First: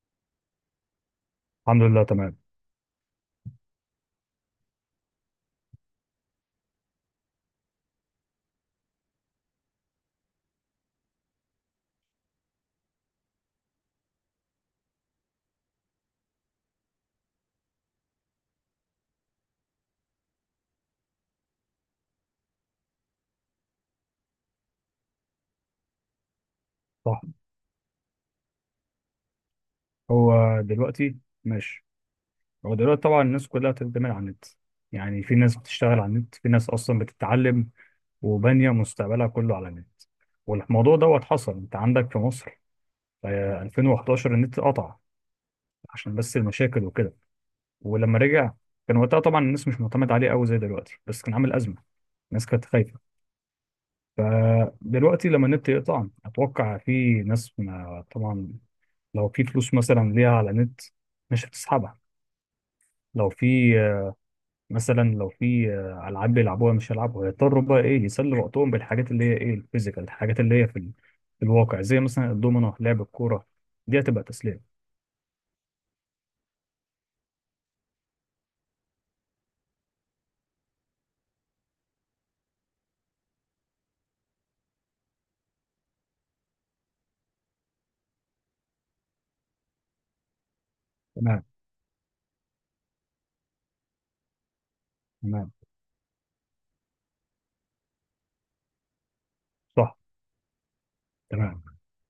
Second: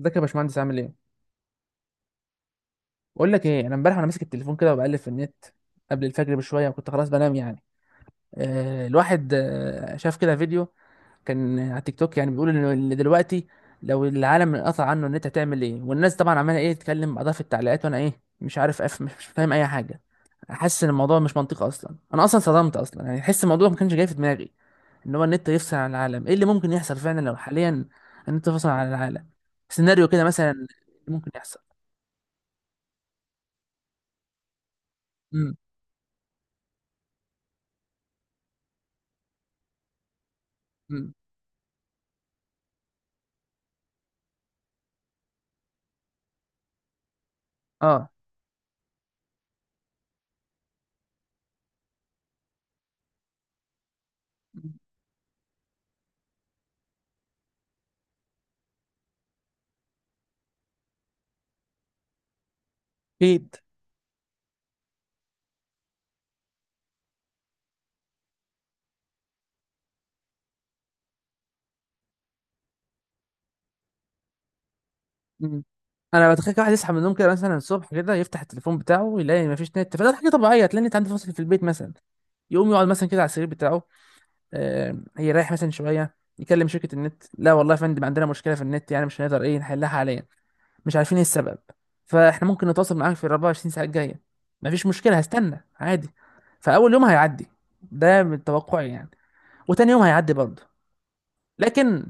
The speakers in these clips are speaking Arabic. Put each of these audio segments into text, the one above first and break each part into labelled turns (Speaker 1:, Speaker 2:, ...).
Speaker 1: ازيك يا باشمهندس؟ عامل ايه؟
Speaker 2: الحمد لله تمام.
Speaker 1: بقول لك ايه، انا امبارح وانا ماسك التليفون كده وبقلب في النت قبل الفجر بشويه، وكنت خلاص بنام يعني. الواحد شاف كده فيديو كان على تيك توك، يعني بيقول إن دلوقتي لو العالم انقطع عنه النت هتعمل ايه، والناس طبعا عماله ايه تتكلم بعضها في التعليقات، وانا ايه مش عارف مش فاهم اي حاجه. حاسس ان الموضوع مش منطقي اصلا، انا اصلا صدمت اصلا يعني، حس الموضوع ما كانش جاي في دماغي ان هو النت يفصل عن العالم. ايه اللي ممكن يحصل
Speaker 2: صح.
Speaker 1: فعلا لو حاليا النت فصل عن العالم؟ سيناريو كده
Speaker 2: هو
Speaker 1: مثلا
Speaker 2: دلوقتي
Speaker 1: ممكن يحصل.
Speaker 2: ماشي. هو دلوقتي طبعا الناس كلها بتعتمد على النت، يعني في
Speaker 1: امم
Speaker 2: ناس بتشتغل على النت، في ناس اصلا بتتعلم وبانيه مستقبلها كله على النت. والموضوع
Speaker 1: إمم.
Speaker 2: دوت حصل انت عندك في مصر، 2011 النت قطع عشان بس المشاكل وكده.
Speaker 1: اه.
Speaker 2: ولما رجع كان وقتها طبعا الناس مش معتمد عليه قوي زي دلوقتي، بس كان عامل أزمة. الناس كانت خايفة. فدلوقتي لما النت يقطع أتوقع في ناس، ما طبعا لو في فلوس مثلا ليها على النت مش هتسحبها. لو
Speaker 1: اكيد.
Speaker 2: في آه، مثلا لو في آه، ألعاب بيلعبوها مش هيلعبوها، هيضطروا بقى إيه يسلوا وقتهم بالحاجات اللي هي إيه الفيزيكال، الحاجات اللي هي في الواقع زي مثلا الدومينو، لعب الكورة، دي هتبقى تسلية.
Speaker 1: مم. انا بتخيل كده واحد يصحى من النوم كده مثلا الصبح، كده يفتح التليفون بتاعه يلاقي مفيش نت، فده حاجه طبيعيه تلاقي النت عنده فاصل في البيت مثلا. يقوم يقعد مثلا كده على السرير بتاعه، يريح مثلا شويه، يكلم شركه النت: لا والله يا فندم عندنا مشكله في النت، يعني مش هنقدر ايه نحلها حاليا، مش عارفين ايه
Speaker 2: تمام.
Speaker 1: السبب، فاحنا ممكن نتواصل معاك في ال 24 ساعه الجايه. مفيش مشكله،
Speaker 2: تمام.
Speaker 1: هستنى عادي. فاول يوم هيعدي، ده من توقعي يعني، وتاني
Speaker 2: صح.
Speaker 1: يوم هيعدي برضه.
Speaker 2: تمام.
Speaker 1: لكن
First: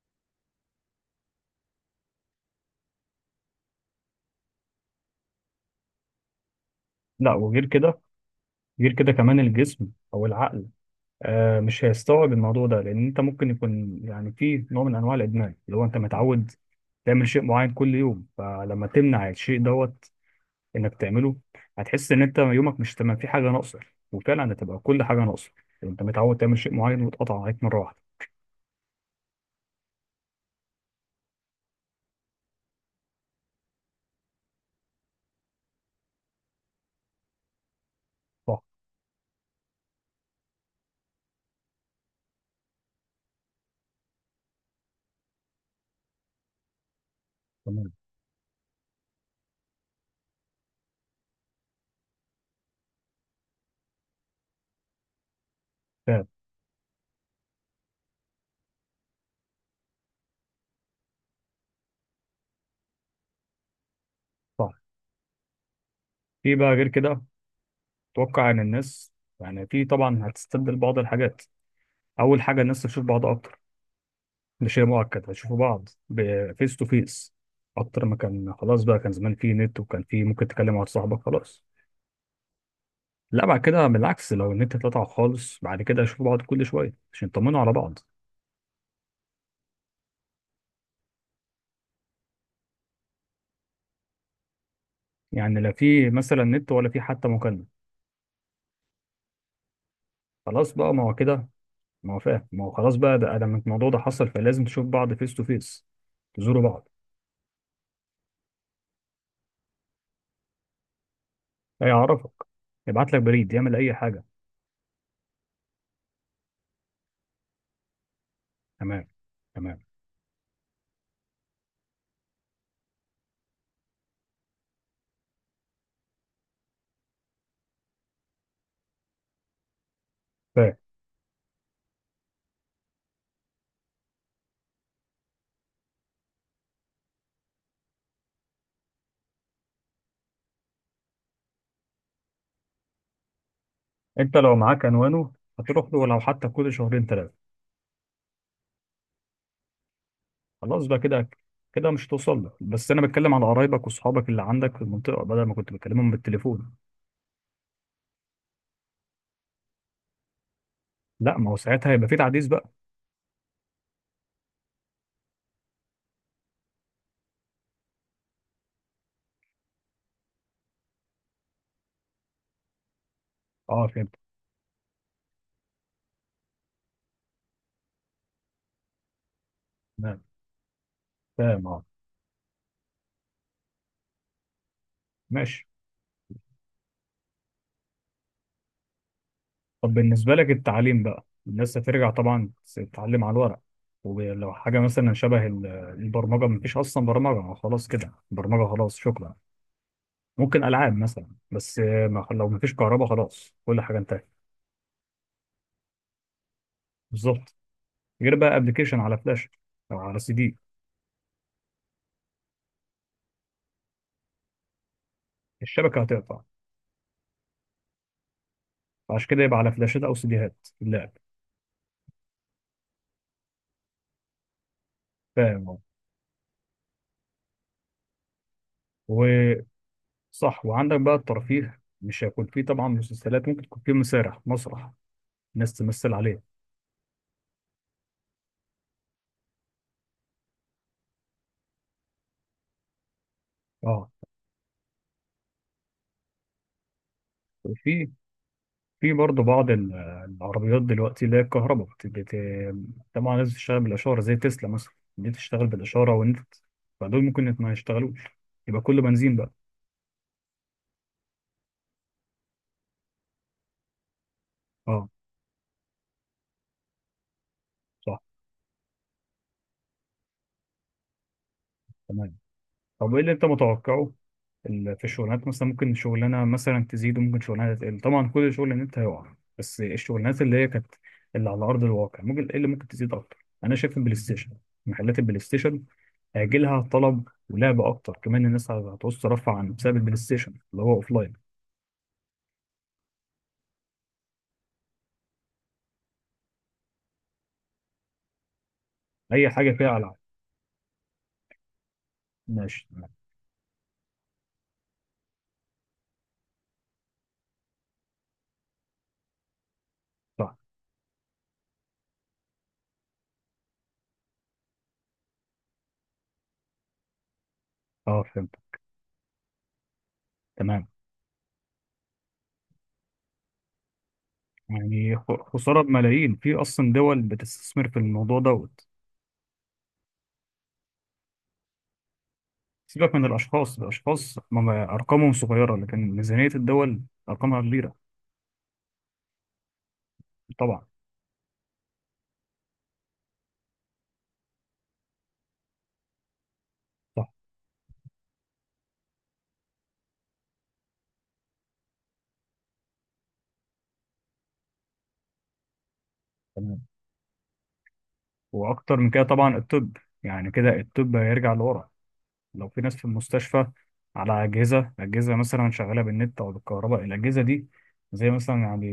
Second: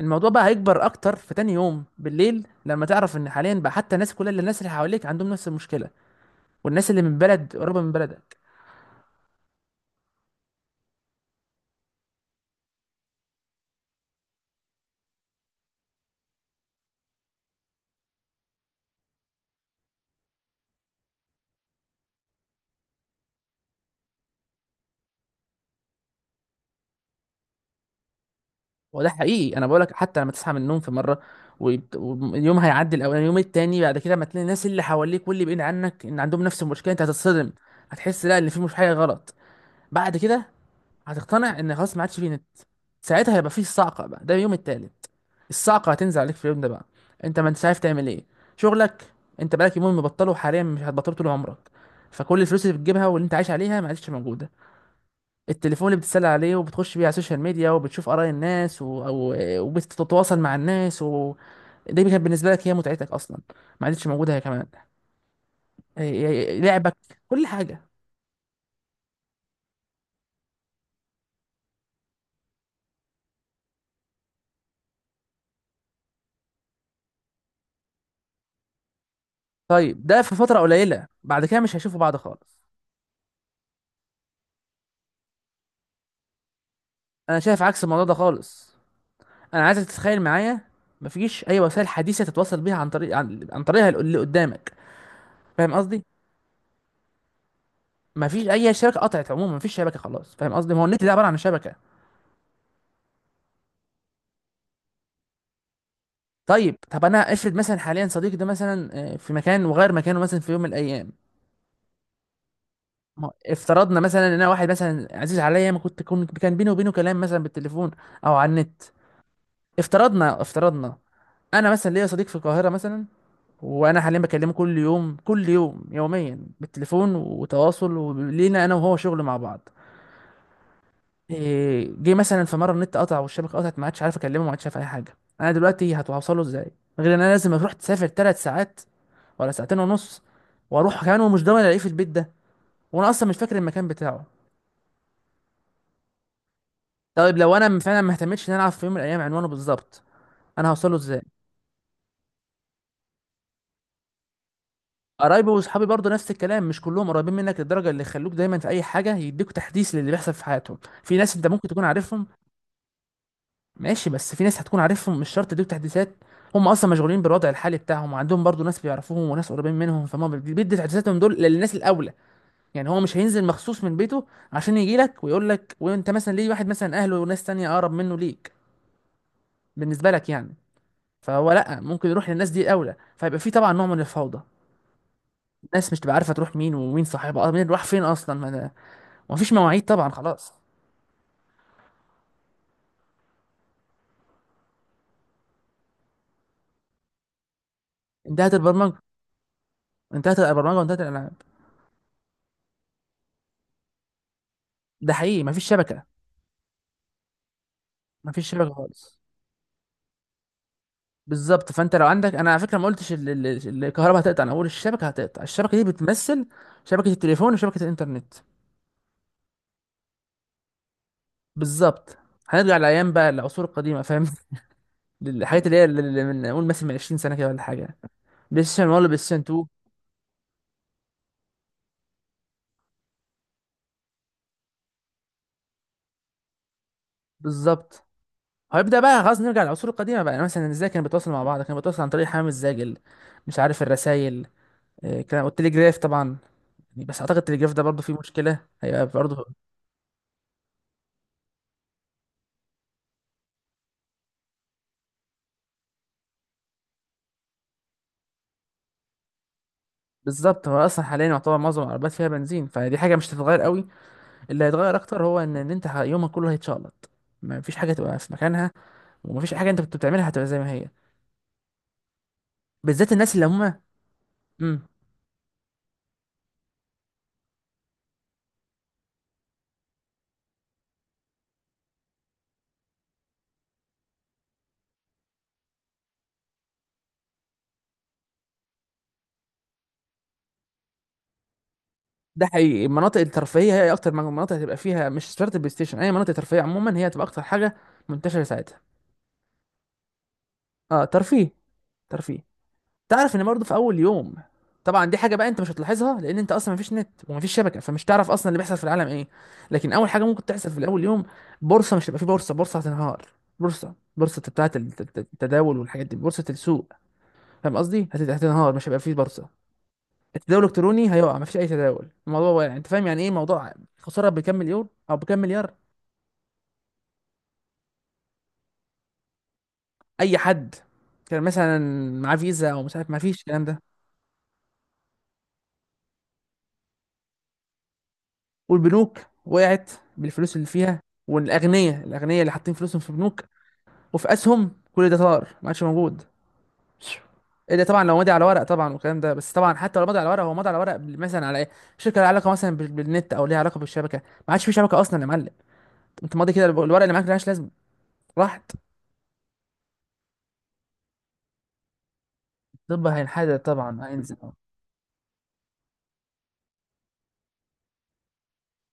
Speaker 1: الموضوع بقى هيكبر اكتر في تاني يوم بالليل، لما تعرف ان حاليا بقى حتى الناس، كل اللي الناس اللي حواليك عندهم نفس المشكله، والناس اللي من
Speaker 2: لا
Speaker 1: بلد
Speaker 2: وغير
Speaker 1: قريبه من
Speaker 2: كده،
Speaker 1: بلدك.
Speaker 2: غير كده كمان الجسم او العقل آه مش هيستوعب الموضوع ده، لان انت ممكن يكون يعني في نوع من انواع الادمان، اللي هو انت متعود تعمل شيء معين كل يوم، فلما تمنع الشيء دوت انك تعمله هتحس ان انت يومك مش تمام، في حاجه ناقصه. وفعلا هتبقى كل حاجه ناقصه. انت متعود تعمل شيء معين واتقطع عليك مره واحده.
Speaker 1: وده حقيقي، انا بقولك حتى لما تصحى من النوم في مره، واليوم هيعدي الاولاني، اليوم التاني بعد كده ما تلاقي الناس اللي حواليك واللي بعيد عنك ان عندهم نفس المشكله، انت هتتصدم. هتحس لا ان في
Speaker 2: صح.
Speaker 1: مش حاجه غلط. بعد كده هتقتنع ان خلاص ما عادش فيه نت. ساعتها هيبقى فيه الصعقه بقى، ده اليوم التالت. الصعقه هتنزل عليك في اليوم ده بقى. انت ما انتش عارف
Speaker 2: تمام.
Speaker 1: تعمل ايه. شغلك، انت بقالك يومين مبطله، حاليا مش هتبطله طول عمرك. فكل الفلوس اللي بتجيبها واللي انت عايش عليها ما عادش موجوده. التليفون اللي بتتسلى
Speaker 2: فاهم.
Speaker 1: عليه وبتخش بيه على السوشيال ميديا وبتشوف اراء الناس وبتتواصل مع الناس دي كانت بالنسبه لك هي متعتك اصلا، ما عادش موجوده هي كمان.
Speaker 2: صح. في بقى غير
Speaker 1: لعبك،
Speaker 2: كده.
Speaker 1: كل حاجه.
Speaker 2: اتوقع ان الناس يعني في طبعا هتستبدل بعض الحاجات. اول حاجه الناس تشوف بعض اكتر، مش هي مؤقت هتشوفوا بعض فيس تو فيس اكتر ما كان. خلاص بقى كان زمان في نت وكان
Speaker 1: طيب ده
Speaker 2: في
Speaker 1: في
Speaker 2: ممكن
Speaker 1: فتره
Speaker 2: تكلم واحد
Speaker 1: قليله
Speaker 2: صاحبك
Speaker 1: بعد كده
Speaker 2: خلاص.
Speaker 1: مش هيشوفوا بعض خالص.
Speaker 2: لا، بعد كده بالعكس، لو النت اتقطع خالص بعد كده هيشوفوا بعض كل شويه عشان
Speaker 1: انا
Speaker 2: يطمنوا
Speaker 1: شايف
Speaker 2: على
Speaker 1: عكس
Speaker 2: بعض.
Speaker 1: الموضوع ده خالص. انا عايزك تتخيل معايا، مفيش اي وسائل حديثه تتواصل بيها عن طريق عن طريقها اللي قدامك.
Speaker 2: يعني لا
Speaker 1: فاهم قصدي؟
Speaker 2: في مثلا نت ولا في حتى مكالمه.
Speaker 1: مفيش اي شبكه، قطعت عموما، مفيش شبكه خلاص. فاهم
Speaker 2: خلاص
Speaker 1: قصدي؟ ما هو
Speaker 2: بقى ما
Speaker 1: النت ده
Speaker 2: هو
Speaker 1: عباره عن
Speaker 2: كده.
Speaker 1: شبكه.
Speaker 2: ما هو فاهم، ما هو خلاص بقى ده لما الموضوع ده حصل فلازم تشوف بعض فيس تو فيس، تزوروا
Speaker 1: طيب،
Speaker 2: بعض.
Speaker 1: طب انا افرض مثلا حاليا صديقي ده مثلا، في مكان وغير مكانه مثلا في يوم من الايام.
Speaker 2: هيعرفك، يبعت لك
Speaker 1: ما هو
Speaker 2: بريد، يعمل اي
Speaker 1: افترضنا
Speaker 2: حاجه.
Speaker 1: مثلا ان انا واحد مثلا عزيز عليا، ما كنت كان بيني وبينه كلام مثلا بالتليفون او على النت.
Speaker 2: تمام. تمام.
Speaker 1: افترضنا افترضنا، انا مثلا ليا صديق في القاهره مثلا، وانا حاليا بكلمه كل يوم كل يوم يوميا بالتليفون، وتواصل، ولينا انا وهو شغل مع بعض.
Speaker 2: فاهم.
Speaker 1: جه مثلا في مره النت قطع والشبكه قطعت، ما عادش عارف اكلمه، ما عادش عارف اي حاجه. انا دلوقتي هتوصله ازاي؟ غير ان انا لازم اروح تسافر ثلاث ساعات، ولا ساعتين ونص، واروح كمان ومش ضامن الاقيه في البيت ده، وانا اصلا مش فاكر المكان بتاعه.
Speaker 2: انت لو معاك عنوانه هتروح له لو حتى كل شهرين
Speaker 1: طيب
Speaker 2: ثلاثه.
Speaker 1: لو انا فعلا ما اهتمتش ان انا اعرف في يوم من الايام عنوانه بالظبط، انا
Speaker 2: خلاص
Speaker 1: هوصله
Speaker 2: بقى
Speaker 1: ازاي؟
Speaker 2: كده. كده مش توصل لك، بس انا بتكلم على قرايبك واصحابك اللي عندك في المنطقه، بدل
Speaker 1: قرايبي
Speaker 2: ما كنت
Speaker 1: واصحابي برضه
Speaker 2: بكلمهم
Speaker 1: نفس الكلام،
Speaker 2: بالتليفون.
Speaker 1: مش كلهم قريبين منك للدرجه اللي يخلوك دايما في اي حاجه، يديك تحديث للي بيحصل في حياتهم. في ناس
Speaker 2: لا
Speaker 1: انت
Speaker 2: ما هو
Speaker 1: ممكن تكون
Speaker 2: ساعتها هيبقى في
Speaker 1: عارفهم.
Speaker 2: تعديل بقى.
Speaker 1: ماشي، بس في ناس هتكون عارفهم مش شرط يديك تحديثات. هم اصلا مشغولين بالوضع الحالي بتاعهم، وعندهم برضه ناس بيعرفوهم وناس قريبين منهم، فهم بيدي تحديثاتهم دول للناس الاولى. يعني هو مش هينزل مخصوص
Speaker 2: اه،
Speaker 1: من
Speaker 2: فهمت.
Speaker 1: بيته عشان يجي لك ويقول لك، وانت مثلا ليه، واحد مثلا اهله وناس تانية اقرب منه ليك بالنسبه
Speaker 2: تمام.
Speaker 1: لك يعني. فهو
Speaker 2: فاهم
Speaker 1: لا،
Speaker 2: اه.
Speaker 1: ممكن يروح للناس دي الاولى، فيبقى في طبعا نوع من الفوضى.
Speaker 2: ماشي.
Speaker 1: الناس مش تبقى عارفه تروح مين، ومين صاحبها، مين راح فين اصلا. ومفيش مواعيد
Speaker 2: طب
Speaker 1: طبعا،
Speaker 2: بالنسبه لك
Speaker 1: خلاص
Speaker 2: التعليم بقى، الناس هترجع طبعا تتعلم على الورق. ولو حاجه مثلا شبه البرمجه، ما فيش اصلا برمجه، ما خلاص كده
Speaker 1: انتهت
Speaker 2: برمجه خلاص
Speaker 1: البرمجه.
Speaker 2: شكرا.
Speaker 1: انتهت
Speaker 2: ممكن
Speaker 1: البرمجه
Speaker 2: العاب
Speaker 1: وانتهت
Speaker 2: مثلا،
Speaker 1: الالعاب.
Speaker 2: بس ما لو ما فيش كهرباء خلاص كل حاجه انتهت.
Speaker 1: ده حقيقي، مفيش شبكه.
Speaker 2: بالظبط. غير
Speaker 1: مفيش
Speaker 2: بقى
Speaker 1: شبكه
Speaker 2: ابلكيشن
Speaker 1: خالص.
Speaker 2: على فلاش او على سي دي.
Speaker 1: بالظبط، فانت لو عندك، انا على فكره ما قلتش الكهرباء هتقطع، انا اقول الشبكه هتقطع. الشبكه دي
Speaker 2: الشبكه هتقطع.
Speaker 1: بتمثل شبكه التليفون وشبكه الانترنت.
Speaker 2: عشان كده يبقى على فلاشات او سيديهات اللعب.
Speaker 1: بالظبط، هنرجع لايام بقى العصور القديمه، فاهم؟ الحاجات
Speaker 2: فاهم
Speaker 1: اللي
Speaker 2: أهو.
Speaker 1: هي اللي من نقول مثلا من 20 سنه كده ولا حاجه. بلاي ستيشن 1، بلاي ستيشن 2.
Speaker 2: وصح، وعندك بقى الترفيه مش هيكون فيه طبعا مسلسلات، ممكن تكون فيه مسارح، مسرح ناس تمثل عليه.
Speaker 1: بالظبط، هيبدا بقى خلاص نرجع للعصور القديمه بقى. يعني مثلا ازاي كانوا بيتواصلوا مع بعض؟ كانوا بيتواصلوا عن طريق حمام الزاجل، مش عارف،
Speaker 2: اه.
Speaker 1: الرسايل كان، والتليجراف طبعا. بس اعتقد التليجراف ده برضه
Speaker 2: وفي
Speaker 1: فيه مشكله، هيبقى
Speaker 2: في برضه
Speaker 1: برضه.
Speaker 2: بعض العربيات دلوقتي اللي هي الكهرباء طبعا لازم تشتغل بالاشاره، زي تسلا مثلا، دي تشتغل بالاشاره والنت، فدول ممكن ما يشتغلوش. يبقى كله بنزين بقى.
Speaker 1: بالظبط، هو اصلا حاليا يعتبر معظم العربيات فيها بنزين، فدي حاجه مش هتتغير قوي. اللي هيتغير
Speaker 2: اه.
Speaker 1: اكتر هو ان انت يومك كله هيتشقلط. ما فيش حاجه تبقى
Speaker 2: صح.
Speaker 1: في مكانها، وما فيش حاجه انت كنت بتعملها هتبقى زي ما هي.
Speaker 2: تمام.
Speaker 1: بالذات
Speaker 2: طب ايه اللي
Speaker 1: الناس
Speaker 2: انت
Speaker 1: اللي هم،
Speaker 2: متوقعه
Speaker 1: امم
Speaker 2: في الشغلانات؟ مثلا ممكن شغلانه مثلا تزيد وممكن شغلانه تقل، طبعا كل شغل ان انت هيقع، بس الشغلانات اللي هي كانت اللي على ارض الواقع ممكن ايه اللي ممكن تزيد اكتر؟ انا شايف البلاي ستيشن، محلات البلاي ستيشن هيجي لها طلب ولعب اكتر، كمان الناس هتعوز ترفع عن بسبب البلاي ستيشن اللي هو اوف لاين.
Speaker 1: ده حقيقي، المناطق الترفيهيه هي اكتر مناطق هتبقى فيها، مش شرط البلاي ستيشن، اي مناطق ترفيهيه عموما هي هتبقى اكتر حاجه منتشره ساعتها.
Speaker 2: اي حاجه فيها العاب.
Speaker 1: اه ترفيه، ترفيه.
Speaker 2: ماشي تمام.
Speaker 1: تعرف ان برضه في اول يوم، طبعا دي حاجه بقى انت مش هتلاحظها، لان انت اصلا مفيش نت ومفيش شبكه، فمش تعرف اصلا اللي بيحصل في العالم ايه. لكن اول حاجه ممكن
Speaker 2: صح.
Speaker 1: تحصل في الاول يوم، بورصه مش هتبقى في بورصه، بورصه هتنهار. بورصه بتاعه التداول والحاجات دي، بورصه السوق، فاهم قصدي،
Speaker 2: اه فهمت.
Speaker 1: هتنهار، مش هيبقى في بورصه. التداول
Speaker 2: تمام.
Speaker 1: الالكتروني هيقع، مفيش اي تداول، الموضوع واقع. انت فاهم يعني ايه موضوع خساره بكام مليون او
Speaker 2: يعني
Speaker 1: بكام مليار؟
Speaker 2: خساره بملايين، في اصلا دول بتستثمر في الموضوع دوت.
Speaker 1: اي حد كان مثلا معاه فيزا او مش عارف،
Speaker 2: سيبك من
Speaker 1: مفيش الكلام
Speaker 2: الأشخاص،
Speaker 1: ده.
Speaker 2: الأشخاص أرقامهم صغيرة، لكن ميزانية الدول أرقامها كبيرة.
Speaker 1: والبنوك وقعت بالفلوس اللي
Speaker 2: طبعا.
Speaker 1: فيها. والاغنياء، الاغنياء اللي حاطين فلوسهم في بنوك وفي اسهم، كل ده طار ما عادش موجود.
Speaker 2: صح.
Speaker 1: ايه ده؟ طبعا لو مضي على ورق طبعا والكلام ده، بس طبعا حتى لو مضي على ورق، هو مضي على ورق مثلا على ايه، شركه لها علاقه مثلا بالنت، او ليها علاقه بالشبكه، ما عادش في شبكه اصلا يا معلم. انت ماضي كده،
Speaker 2: تمام.
Speaker 1: الورق اللي معاك ملهاش لازمه، راحت.
Speaker 2: وأكتر من كده طبعا الطب، يعني كده الطب هيرجع لورا لو في ناس في
Speaker 1: طب هينحدر
Speaker 2: المستشفى
Speaker 1: طبعا هينزل
Speaker 2: على أجهزة، أجهزة مثلا شغالة بالنت أو بالكهرباء. الأجهزة دي زي مثلا يعني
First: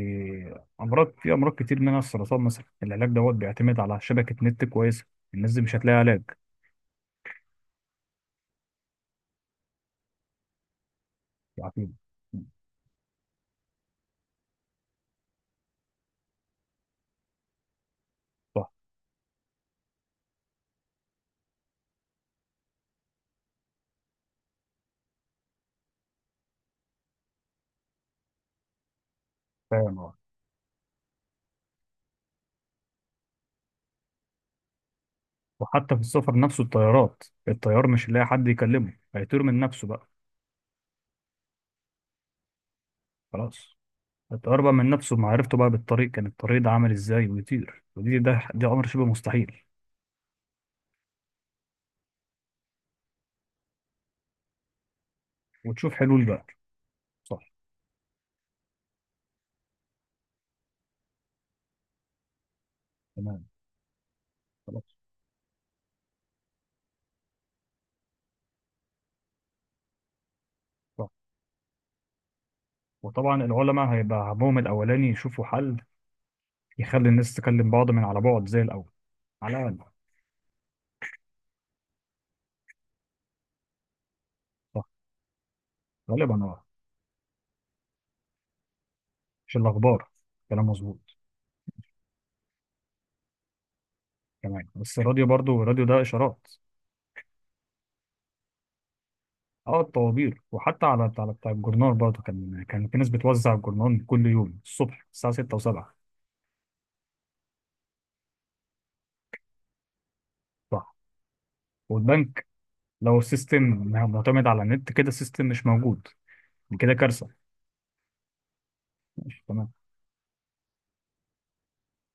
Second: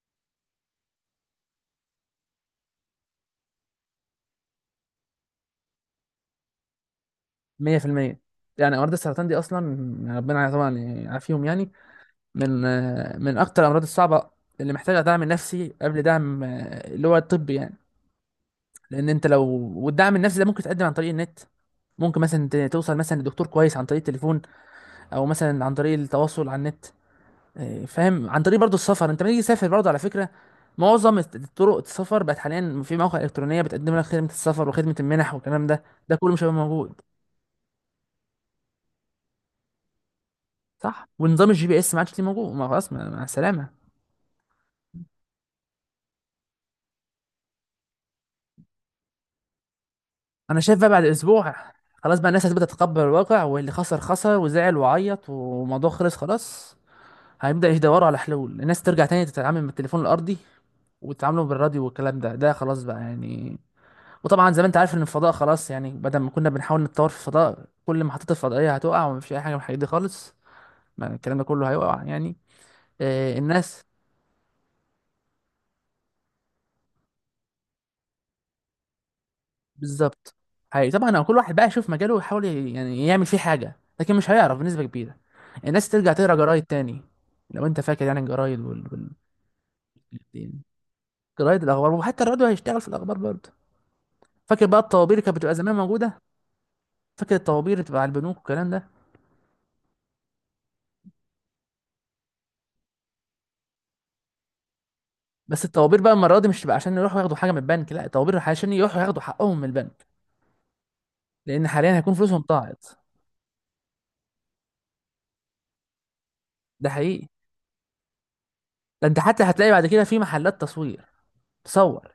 Speaker 2: في أمراض كتير منها السرطان مثلا، العلاج دوت بيعتمد على شبكة نت كويسة، الناس دي مش هتلاقي علاج
Speaker 1: 100%. يعني امراض السرطان دي اصلا، ربنا طبعا يعافيهم يعني،
Speaker 2: يعني.
Speaker 1: من من اكتر الامراض الصعبه اللي محتاجه دعم نفسي قبل دعم اللي هو الطبي يعني.
Speaker 2: صح.
Speaker 1: لان انت لو، والدعم النفسي ده ممكن تقدم عن طريق النت، ممكن مثلا توصل مثلا لدكتور كويس عن طريق التليفون، او مثلا عن طريق التواصل على النت. فاهم؟ عن طريق برضو السفر، انت لما تيجي تسافر برضو على
Speaker 2: فاهم اه.
Speaker 1: فكره، معظم طرق السفر بقت حاليا في مواقع الكترونيه بتقدم لك خدمه السفر وخدمه المنح والكلام ده،
Speaker 2: وحتى في
Speaker 1: ده كله
Speaker 2: السفر
Speaker 1: مش هيبقى
Speaker 2: نفسه،
Speaker 1: موجود.
Speaker 2: الطيارات الطيار مش هيلاقي حد يكلمه، هيطير من نفسه بقى.
Speaker 1: صح، ونظام الجي بي اس ما عادش ليه موجود، ما خلاص مع
Speaker 2: خلاص.
Speaker 1: السلامه.
Speaker 2: اتقرب من نفسه بمعرفته بقى بالطريق كان الطريق ده عامل ازاي ويطير، ودي ده دي امر شبه مستحيل.
Speaker 1: انا شايف بقى بعد اسبوع، خلاص بقى الناس هتبدا تتقبل الواقع، واللي خسر خسر وزعل وعيط والموضوع
Speaker 2: وتشوف
Speaker 1: خلص
Speaker 2: حلول بقى.
Speaker 1: خلاص.
Speaker 2: صح.
Speaker 1: هيبدا يدوروا على حلول، الناس ترجع تاني تتعامل من التليفون الارضي، وتتعاملوا بالراديو والكلام ده، ده خلاص بقى
Speaker 2: تمام.
Speaker 1: يعني. وطبعا زي ما انت عارف
Speaker 2: خلاص.
Speaker 1: ان الفضاء خلاص يعني، بدل ما كنا بنحاول نتطور في الفضاء، كل محطات الفضائيه هتقع، ومفيش اي حاجه من الحاجات دي خالص.
Speaker 2: صح.
Speaker 1: ما الكلام ده كله هيقع يعني.
Speaker 2: وطبعا
Speaker 1: الناس،
Speaker 2: العلماء هيبقى همهم الاولاني يشوفوا حل يخلي الناس تكلم بعض من على بعد زي الاول، على الاقل.
Speaker 1: بالظبط. حقيقي طبعا، هو كل واحد بقى يشوف مجاله ويحاول يعني يعمل فيه حاجه، لكن مش هيعرف بنسبه
Speaker 2: صح.
Speaker 1: كبيره. الناس ترجع تقرا
Speaker 2: غالبا
Speaker 1: جرايد
Speaker 2: اه.
Speaker 1: تاني. لو انت فاكر يعني الجرايد
Speaker 2: مش الاخبار.
Speaker 1: يعني
Speaker 2: كلام مظبوط.
Speaker 1: جرايد الاخبار، وحتى الراديو هيشتغل في الاخبار برضه. فاكر
Speaker 2: تمام،
Speaker 1: بقى
Speaker 2: بس
Speaker 1: الطوابير اللي
Speaker 2: الراديو
Speaker 1: كانت بتبقى
Speaker 2: برضو
Speaker 1: زمان
Speaker 2: الراديو ده
Speaker 1: موجوده؟
Speaker 2: اشارات.
Speaker 1: فاكر الطوابير اللي بتبقى على البنوك والكلام ده؟
Speaker 2: اه الطوابير، وحتى على بتاع الجورنال برضه، كان في ناس بتوزع الجورنال كل يوم الصبح الساعه 6
Speaker 1: بس
Speaker 2: و7.
Speaker 1: الطوابير بقى المره دي مش بقى عشان يروحوا ياخدوا حاجه من البنك، لا، الطوابير عشان يروحوا ياخدوا حقهم من البنك،
Speaker 2: صح.
Speaker 1: لان حاليا هيكون فلوسهم
Speaker 2: والبنك
Speaker 1: ضاعت.
Speaker 2: لو السيستم معتمد على النت كده السيستم مش موجود.
Speaker 1: ده
Speaker 2: كده
Speaker 1: حقيقي.
Speaker 2: كارثة.
Speaker 1: ده انت حتى
Speaker 2: ماشي
Speaker 1: هتلاقي
Speaker 2: تمام.
Speaker 1: بعد كده في محلات تصوير، تصور،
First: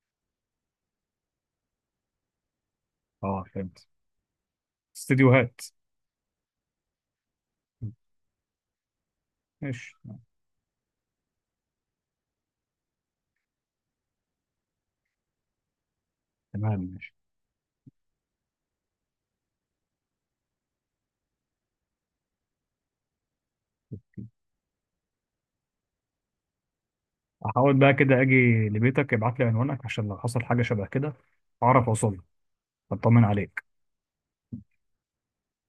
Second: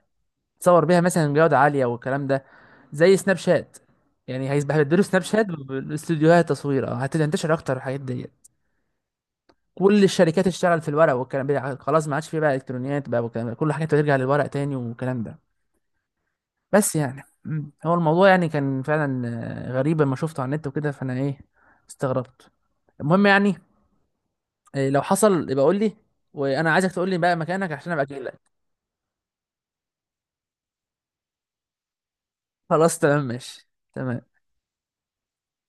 Speaker 1: تصور بيها مثلا جودة عالية والكلام ده، زي سناب
Speaker 2: اه
Speaker 1: شات،
Speaker 2: فهمت.
Speaker 1: يعني هيديله سناب شات
Speaker 2: استديوهات.
Speaker 1: بالاستوديوهات تصوير، اه هتنتشر اكتر الحاجات ديت.
Speaker 2: ماشي.
Speaker 1: كل الشركات تشتغل في الورق والكلام ده، خلاص ما عادش فيه بقى الكترونيات بقى والكلام ده، كل حاجة ترجع للورق تاني والكلام ده.
Speaker 2: تمام
Speaker 1: بس
Speaker 2: ماشي.
Speaker 1: يعني هو الموضوع يعني كان فعلا غريب لما شفته على النت وكده، فانا ايه استغربت. المهم يعني، لو حصل يبقى قول لي، وانا عايزك تقول لي بقى مكانك
Speaker 2: هحاول
Speaker 1: عشان
Speaker 2: بقى
Speaker 1: ابقى جاي
Speaker 2: كده
Speaker 1: لك.
Speaker 2: اجي لبيتك، ابعت لي عنوانك عشان لو حصل حاجة شبه كده اعرف اوصل لك،
Speaker 1: خلاص تمام،
Speaker 2: اطمن
Speaker 1: ماشي
Speaker 2: عليك.
Speaker 1: تمام.